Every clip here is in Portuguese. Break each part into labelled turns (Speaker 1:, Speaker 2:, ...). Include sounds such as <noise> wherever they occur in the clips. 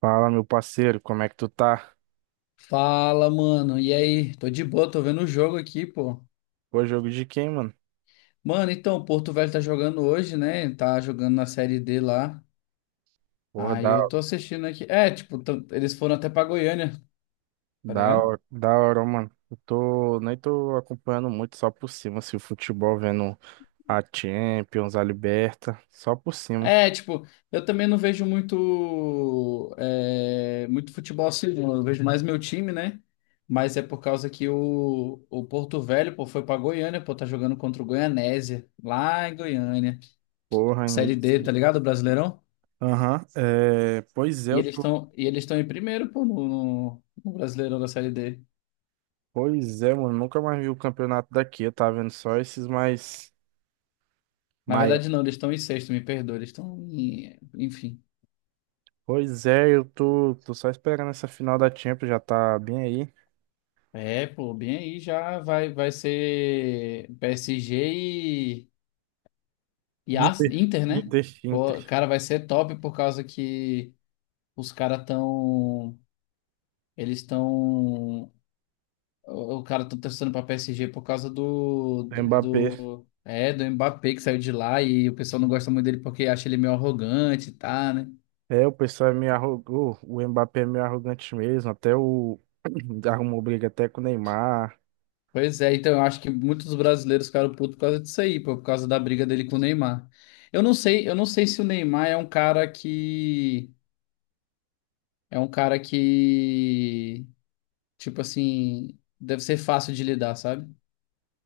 Speaker 1: Fala, meu parceiro, como é que tu tá?
Speaker 2: Fala, mano. E aí? Tô de boa, tô vendo o jogo aqui, pô.
Speaker 1: Pô, jogo de quem, mano?
Speaker 2: Mano, então, o Porto Velho tá jogando hoje, né? Tá jogando na Série D lá.
Speaker 1: Porra,
Speaker 2: Aí
Speaker 1: da,
Speaker 2: eu tô assistindo aqui. É, tipo, eles foram até pra Goiânia, tá
Speaker 1: da,
Speaker 2: ligado?
Speaker 1: hora- da hora, mano. Eu tô, nem tô acompanhando muito, só por cima, assim, o futebol, vendo a Champions, a Liberta, só por cima.
Speaker 2: É, tipo, eu também não vejo muito, muito futebol assim, não. Eu vejo mais meu time, né? Mas é por causa que o Porto Velho, pô, foi pra Goiânia, pô, tá jogando contra o Goianésia, lá em Goiânia.
Speaker 1: Porra, hein?
Speaker 2: Série D, tá ligado? Brasileirão?
Speaker 1: Aham, é, pois é,
Speaker 2: E
Speaker 1: eu
Speaker 2: eles
Speaker 1: tô,
Speaker 2: estão e eles estão em primeiro, pô, no Brasileirão da Série D.
Speaker 1: pois é, mano, nunca mais vi o campeonato daqui, eu tava vendo só esses mais
Speaker 2: Na
Speaker 1: maiores.
Speaker 2: verdade, não, eles estão em sexto, me perdoa. Eles estão em. Enfim.
Speaker 1: Pois é, eu tô só esperando essa final da Champions, já tá bem aí.
Speaker 2: É, pô, bem aí já vai, vai ser PSG e, e
Speaker 1: Inter,
Speaker 2: Inter, né?
Speaker 1: Inter, Inter,
Speaker 2: Pô, cara, vai ser top por causa que os caras estão. Eles estão. O cara tá torcendo pra PSG por causa
Speaker 1: Mbappé.
Speaker 2: do Mbappé que saiu de lá e o pessoal não gosta muito dele porque acha ele meio arrogante, tá, né?
Speaker 1: É, o pessoal é meio arrogou, o Mbappé é meio arrogante mesmo, até o <clears throat> arrumou briga até com o Neymar.
Speaker 2: Pois é, então eu acho que muitos brasileiros ficaram putos por causa disso aí, pô, por causa da briga dele com o Neymar. Eu não sei se o Neymar é um cara que um cara que, tipo assim, deve ser fácil de lidar, sabe?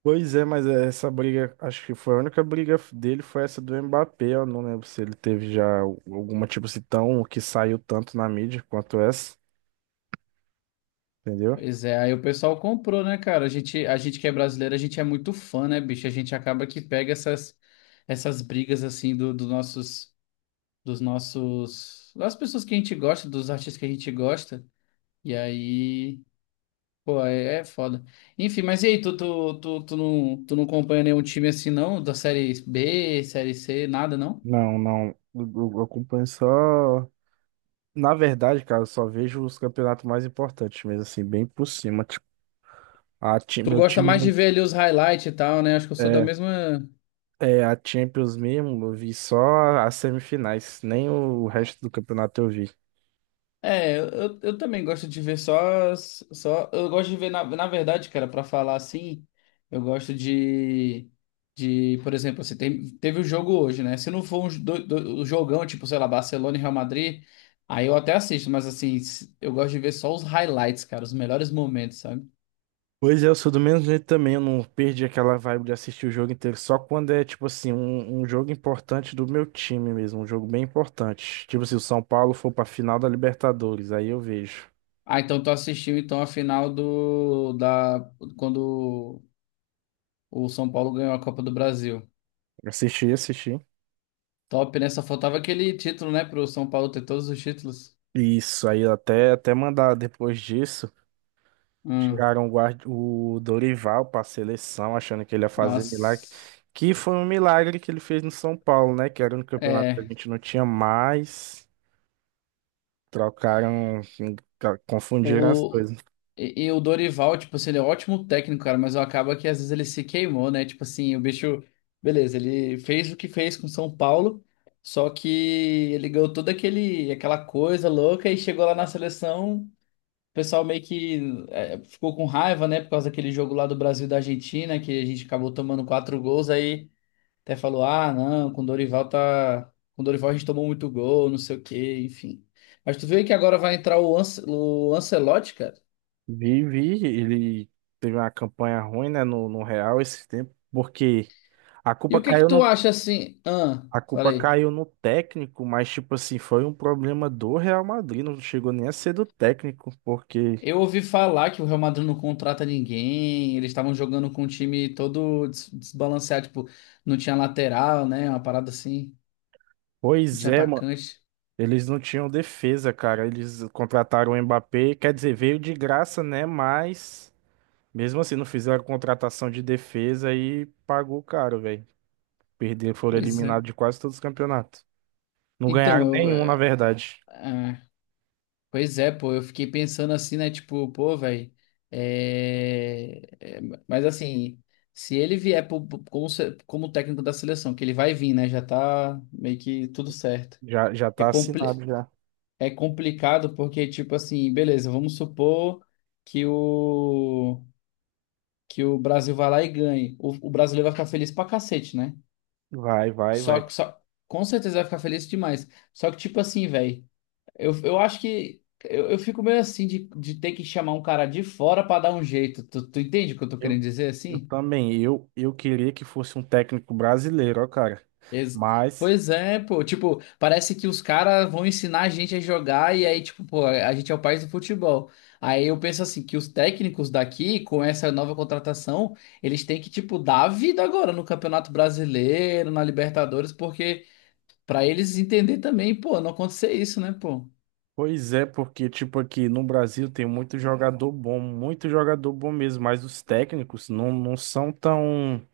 Speaker 1: Pois é, mas essa briga, acho que foi a única briga dele foi essa do Mbappé, eu não lembro se ele teve já alguma tipo se tão que saiu tanto na mídia quanto essa, entendeu?
Speaker 2: Pois é, aí o pessoal comprou, né, cara? A gente que é brasileiro, a gente é muito fã, né, bicho? A gente acaba que pega essas brigas assim dos nossos, dos nossos, das pessoas que a gente gosta, dos artistas que a gente gosta. E aí, pô, é, é foda. Enfim, mas e aí, tu não acompanha nenhum time assim, não? Da série B, série C, nada, não?
Speaker 1: Não, não, eu acompanho só, na verdade, cara, eu só vejo os campeonatos mais importantes mesmo assim, bem por cima, tipo,
Speaker 2: Tu
Speaker 1: meu
Speaker 2: gosta
Speaker 1: time
Speaker 2: mais de ver ali os highlights e tal, né? Acho que eu sou da
Speaker 1: é.
Speaker 2: mesma.
Speaker 1: É, a Champions mesmo, eu vi só as semifinais, nem o resto do campeonato eu vi.
Speaker 2: É, eu também gosto de ver só, Eu gosto de ver, na verdade, cara, pra falar assim, eu gosto de. De, por exemplo, assim, teve o jogo hoje, né? Se não for um, um jogão, tipo, sei lá, Barcelona e Real Madrid, aí eu até assisto, mas assim, eu gosto de ver só os highlights, cara, os melhores momentos, sabe?
Speaker 1: Pois é, eu sou do mesmo jeito também, eu não perdi aquela vibe de assistir o jogo inteiro, só quando é, tipo assim, um jogo importante do meu time mesmo, um jogo bem importante. Tipo, se o São Paulo for pra final da Libertadores, aí eu vejo.
Speaker 2: Ah, então tu assistiu então a final do da quando o São Paulo ganhou a Copa do Brasil.
Speaker 1: Assisti, assisti.
Speaker 2: Top, né? Só faltava aquele título, né, pro São Paulo ter todos os títulos.
Speaker 1: Isso, aí até mandar depois disso.
Speaker 2: Hum,
Speaker 1: Tiraram o Dorival para a seleção, achando que ele ia fazer milagre.
Speaker 2: nossa.
Speaker 1: Que foi um milagre que ele fez no São Paulo, né? Que era no campeonato que a
Speaker 2: É,
Speaker 1: gente não tinha mais. Trocaram, enfim, confundiram as
Speaker 2: o
Speaker 1: coisas.
Speaker 2: e, o Dorival, tipo assim, ele é um ótimo técnico, cara, mas acaba que às vezes ele se queimou, né? Tipo assim, o bicho, beleza, ele fez o que fez com o São Paulo, só que ele ganhou toda aquele, aquela coisa louca e chegou lá na seleção. O pessoal meio que, é, ficou com raiva, né? Por causa daquele jogo lá do Brasil e da Argentina, que a gente acabou tomando 4 gols, aí até falou: ah, não, com o Dorival tá. Com o Dorival a gente tomou muito gol, não sei o quê, enfim. Mas tu vê que agora vai entrar o, o Ancelotti, cara.
Speaker 1: Vi, vi, ele teve uma campanha ruim, né, no Real esse tempo, porque a
Speaker 2: E
Speaker 1: culpa
Speaker 2: o que que
Speaker 1: caiu
Speaker 2: tu
Speaker 1: no,
Speaker 2: acha assim? Ah,
Speaker 1: a culpa
Speaker 2: falei.
Speaker 1: caiu no técnico, mas, tipo assim, foi um problema do Real Madrid, não chegou nem a ser do técnico, porque,
Speaker 2: Eu ouvi falar que o Real Madrid não contrata ninguém, eles estavam jogando com um time todo desbalanceado, tipo, não tinha lateral, né? Uma parada assim, não
Speaker 1: pois
Speaker 2: tinha
Speaker 1: é.
Speaker 2: atacante.
Speaker 1: Eles não tinham defesa, cara. Eles contrataram o Mbappé, quer dizer, veio de graça, né? Mas mesmo assim não fizeram contratação de defesa e pagou caro, velho. Perderam, foram
Speaker 2: Pois é.
Speaker 1: eliminados de quase todos os campeonatos. Não ganharam
Speaker 2: Então, eu,
Speaker 1: nenhum, na
Speaker 2: é,
Speaker 1: verdade.
Speaker 2: ah, pois é, pô, eu fiquei pensando assim, né? Tipo, pô, velho. É, é, mas assim, se ele vier pro- pro- como, se- como técnico da seleção, que ele vai vir, né? Já tá meio que tudo certo.
Speaker 1: Já
Speaker 2: É,
Speaker 1: tá assinado já.
Speaker 2: é complicado porque, tipo assim, beleza, vamos supor que o, que o Brasil vai lá e ganhe. O brasileiro vai ficar feliz pra cacete, né?
Speaker 1: Vai, vai,
Speaker 2: Só
Speaker 1: vai.
Speaker 2: que só, com certeza vai ficar feliz demais. Só que, tipo assim, velho. Eu acho que eu fico meio assim de ter que chamar um cara de fora pra dar um jeito. Tu entende o que eu tô
Speaker 1: Eu,
Speaker 2: querendo dizer
Speaker 1: eu
Speaker 2: assim?
Speaker 1: também. Eu queria que fosse um técnico brasileiro, ó, cara.
Speaker 2: Ex-
Speaker 1: Mas
Speaker 2: pois é, pô. Tipo, parece que os caras vão ensinar a gente a jogar e aí, tipo, pô, a gente é o país do futebol. Aí eu penso assim, que os técnicos daqui, com essa nova contratação, eles têm que, tipo, dar a vida agora no Campeonato Brasileiro, na Libertadores, porque pra eles entender também, pô, não acontecer isso, né, pô?
Speaker 1: pois é, porque, tipo, aqui no Brasil tem muito jogador bom mesmo, mas os técnicos não, não são tão,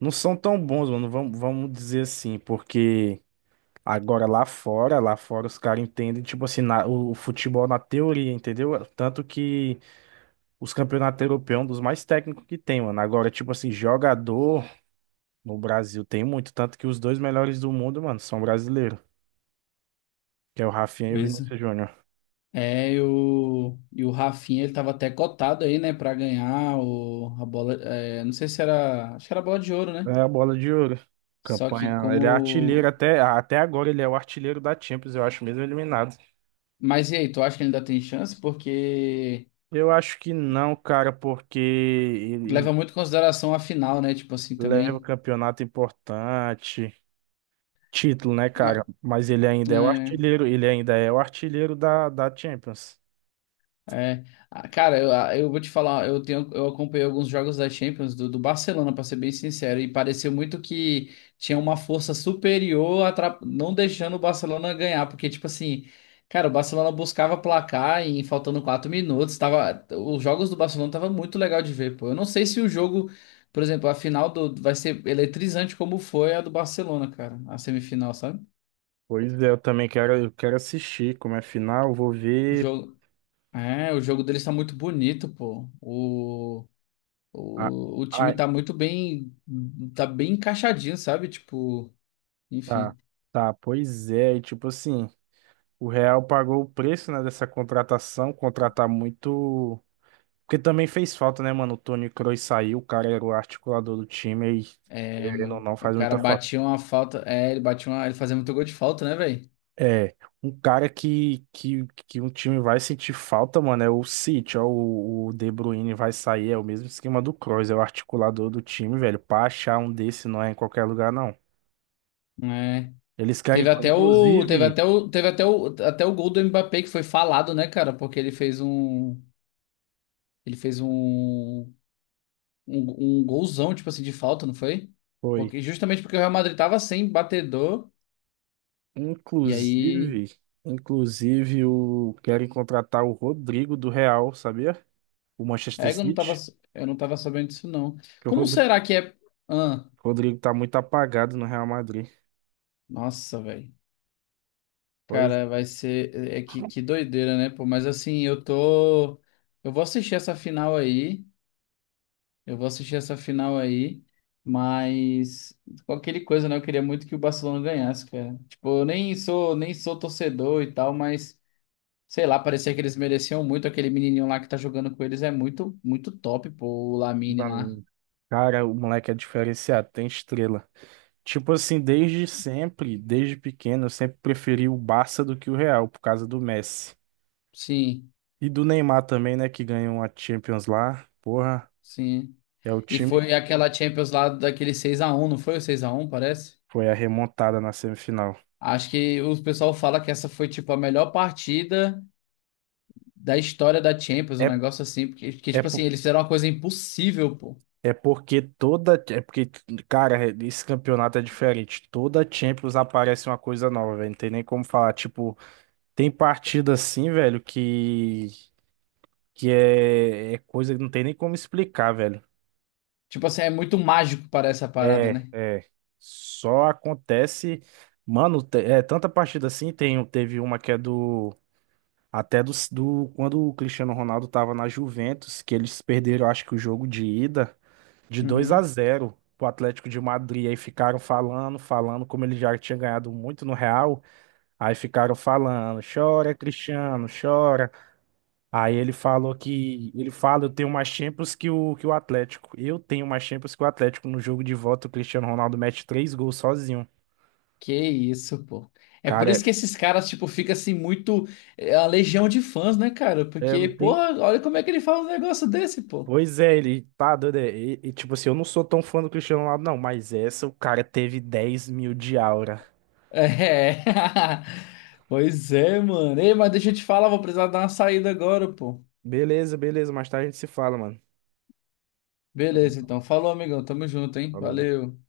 Speaker 1: não são tão bons, mano, vamos dizer assim, porque agora lá fora os caras entendem, tipo assim, o futebol na teoria, entendeu? Tanto que os campeonatos europeus é um dos mais técnicos que tem, mano. Agora, tipo assim, jogador no Brasil tem muito, tanto que os dois melhores do mundo, mano, são brasileiros, que é o Rafinha e o
Speaker 2: Pois
Speaker 1: Vinícius Júnior.
Speaker 2: é, e o, o Rafinha, ele tava até cotado aí, né, pra ganhar o, a bola, é, não sei se era, acho que era a bola de ouro, né?
Speaker 1: É a bola de ouro.
Speaker 2: Só que
Speaker 1: Campanha. Ele é artilheiro
Speaker 2: como...
Speaker 1: até agora, ele é o artilheiro da Champions, eu acho, mesmo eliminado.
Speaker 2: Mas e aí, tu acha que ele ainda tem chance? Porque
Speaker 1: Eu acho que não, cara, porque ele
Speaker 2: leva muito em consideração a final, né, tipo assim,
Speaker 1: leva o
Speaker 2: também.
Speaker 1: campeonato importante, título, né, cara?
Speaker 2: Ma-
Speaker 1: Mas ele ainda é o
Speaker 2: é.
Speaker 1: artilheiro, ele ainda é o artilheiro da Champions.
Speaker 2: É, ah, cara, eu vou te falar, eu tenho, eu acompanhei alguns jogos da Champions do Barcelona, pra ser bem sincero, e pareceu muito que tinha uma força superior, não deixando o Barcelona ganhar, porque tipo assim, cara, o Barcelona buscava placar e faltando 4 minutos, tava, os jogos do Barcelona tava muito legal de ver, pô. Eu não sei se o jogo, por exemplo, a final do vai ser eletrizante como foi a do Barcelona, cara, a semifinal, sabe?
Speaker 1: Pois é, eu também quero, eu quero assistir como é final, vou
Speaker 2: O
Speaker 1: ver.
Speaker 2: jogo, é, o jogo deles tá muito bonito, pô. O
Speaker 1: Ah,
Speaker 2: O, o time
Speaker 1: ah,
Speaker 2: tá muito bem, tá bem encaixadinho, sabe? Tipo,
Speaker 1: tá,
Speaker 2: enfim.
Speaker 1: tá, pois é, e tipo assim, o Real pagou o preço, né, dessa contratação, contratar muito. Porque também fez falta, né, mano? O Toni Kroos saiu, o cara era o articulador do time e,
Speaker 2: É,
Speaker 1: querendo ou
Speaker 2: mano.
Speaker 1: não,
Speaker 2: O
Speaker 1: faz
Speaker 2: cara
Speaker 1: muita falta.
Speaker 2: batia uma falta. É, ele batia uma. Ele fazia muito gol de falta, né, velho?
Speaker 1: É, um cara que um time vai sentir falta, mano, é o City, ó, o De Bruyne vai sair, é o mesmo esquema do Kroos, é o articulador do time, velho. Pra achar um desse não é em qualquer lugar, não.
Speaker 2: É.
Speaker 1: Eles querem, inclusive,
Speaker 2: Teve até o, até o gol do Mbappé que foi falado, né, cara? Porque ele fez um. Ele fez um. Um, um golzão, tipo assim, de falta, não foi?
Speaker 1: foi,
Speaker 2: Porque, justamente porque o Real Madrid tava sem batedor. E aí.
Speaker 1: inclusive, inclusive, o, querem contratar o Rodrigo do Real, sabia? O Manchester
Speaker 2: É,
Speaker 1: City,
Speaker 2: eu não tava sabendo disso, não.
Speaker 1: que o
Speaker 2: Como
Speaker 1: Rodrigo
Speaker 2: será que é. Ahn?
Speaker 1: Rodrigo tá muito apagado no Real Madrid.
Speaker 2: Nossa, velho.
Speaker 1: Pois
Speaker 2: Cara, vai ser. É que doideira, né, pô? Mas assim, eu tô. Eu vou assistir essa final aí. Eu vou assistir essa final aí. Mas, qualquer coisa, né? Eu queria muito que o Barcelona ganhasse, cara. Tipo, eu nem sou, nem sou torcedor e tal, mas. Sei lá, parecia que eles mereciam muito. Aquele menininho lá que tá jogando com eles é muito, muito top, pô. O Lamine
Speaker 1: pra
Speaker 2: lá.
Speaker 1: mim. Cara, o moleque é diferenciado, tem estrela. Tipo assim, desde sempre, desde pequeno, eu sempre preferi o Barça do que o Real, por causa do Messi.
Speaker 2: Sim,
Speaker 1: E do Neymar também, né, que ganhou a Champions lá. Porra,
Speaker 2: sim.
Speaker 1: é o
Speaker 2: E
Speaker 1: time que
Speaker 2: foi aquela Champions lá daquele 6-1, não foi o 6-1? Parece?
Speaker 1: foi a remontada na semifinal.
Speaker 2: Acho que o pessoal fala que essa foi, tipo, a melhor partida da história da Champions, um
Speaker 1: É,
Speaker 2: negócio assim, porque,
Speaker 1: é,
Speaker 2: tipo assim, eles fizeram uma coisa impossível, pô.
Speaker 1: é porque toda. É porque, cara, esse campeonato é diferente. Toda Champions aparece uma coisa nova, velho. Não tem nem como falar, tipo. Tem partida assim, velho, que é coisa que não tem nem como explicar, velho.
Speaker 2: Tipo assim, é muito mágico para essa parada,
Speaker 1: É,
Speaker 2: né?
Speaker 1: é. Só acontece. Mano, é tanta partida assim. Teve uma que é do. Até do. Quando o Cristiano Ronaldo tava na Juventus, que eles perderam, acho que o jogo de ida, de 2 a
Speaker 2: Uhum.
Speaker 1: zero pro Atlético de Madrid. Aí ficaram falando, falando, como ele já tinha ganhado muito no Real. Aí ficaram falando: chora, Cristiano, chora. Aí ele falou que. Ele fala, eu tenho mais Champions que o Atlético. Eu tenho mais Champions que o Atlético. No jogo de volta, o Cristiano Ronaldo mete três gols sozinho.
Speaker 2: Que isso, pô. É por
Speaker 1: Cara,
Speaker 2: isso que esses caras, tipo, fica assim muito. É a legião de fãs, né, cara?
Speaker 1: é, é, não
Speaker 2: Porque,
Speaker 1: tem.
Speaker 2: porra, olha como é que ele fala um negócio desse, pô.
Speaker 1: Pois é, ele tá doido. E, tipo assim, eu não sou tão fã do Cristiano Ronaldo, não. Mas essa, o cara teve 10 mil de aura.
Speaker 2: É. <laughs> Pois é, mano. Ei, mas deixa eu te falar, vou precisar dar uma saída agora, pô.
Speaker 1: Beleza, beleza. Mais tarde a gente se fala, mano. Tamo
Speaker 2: Beleza,
Speaker 1: junto.
Speaker 2: então. Falou, amigão. Tamo junto, hein?
Speaker 1: Falou.
Speaker 2: Valeu.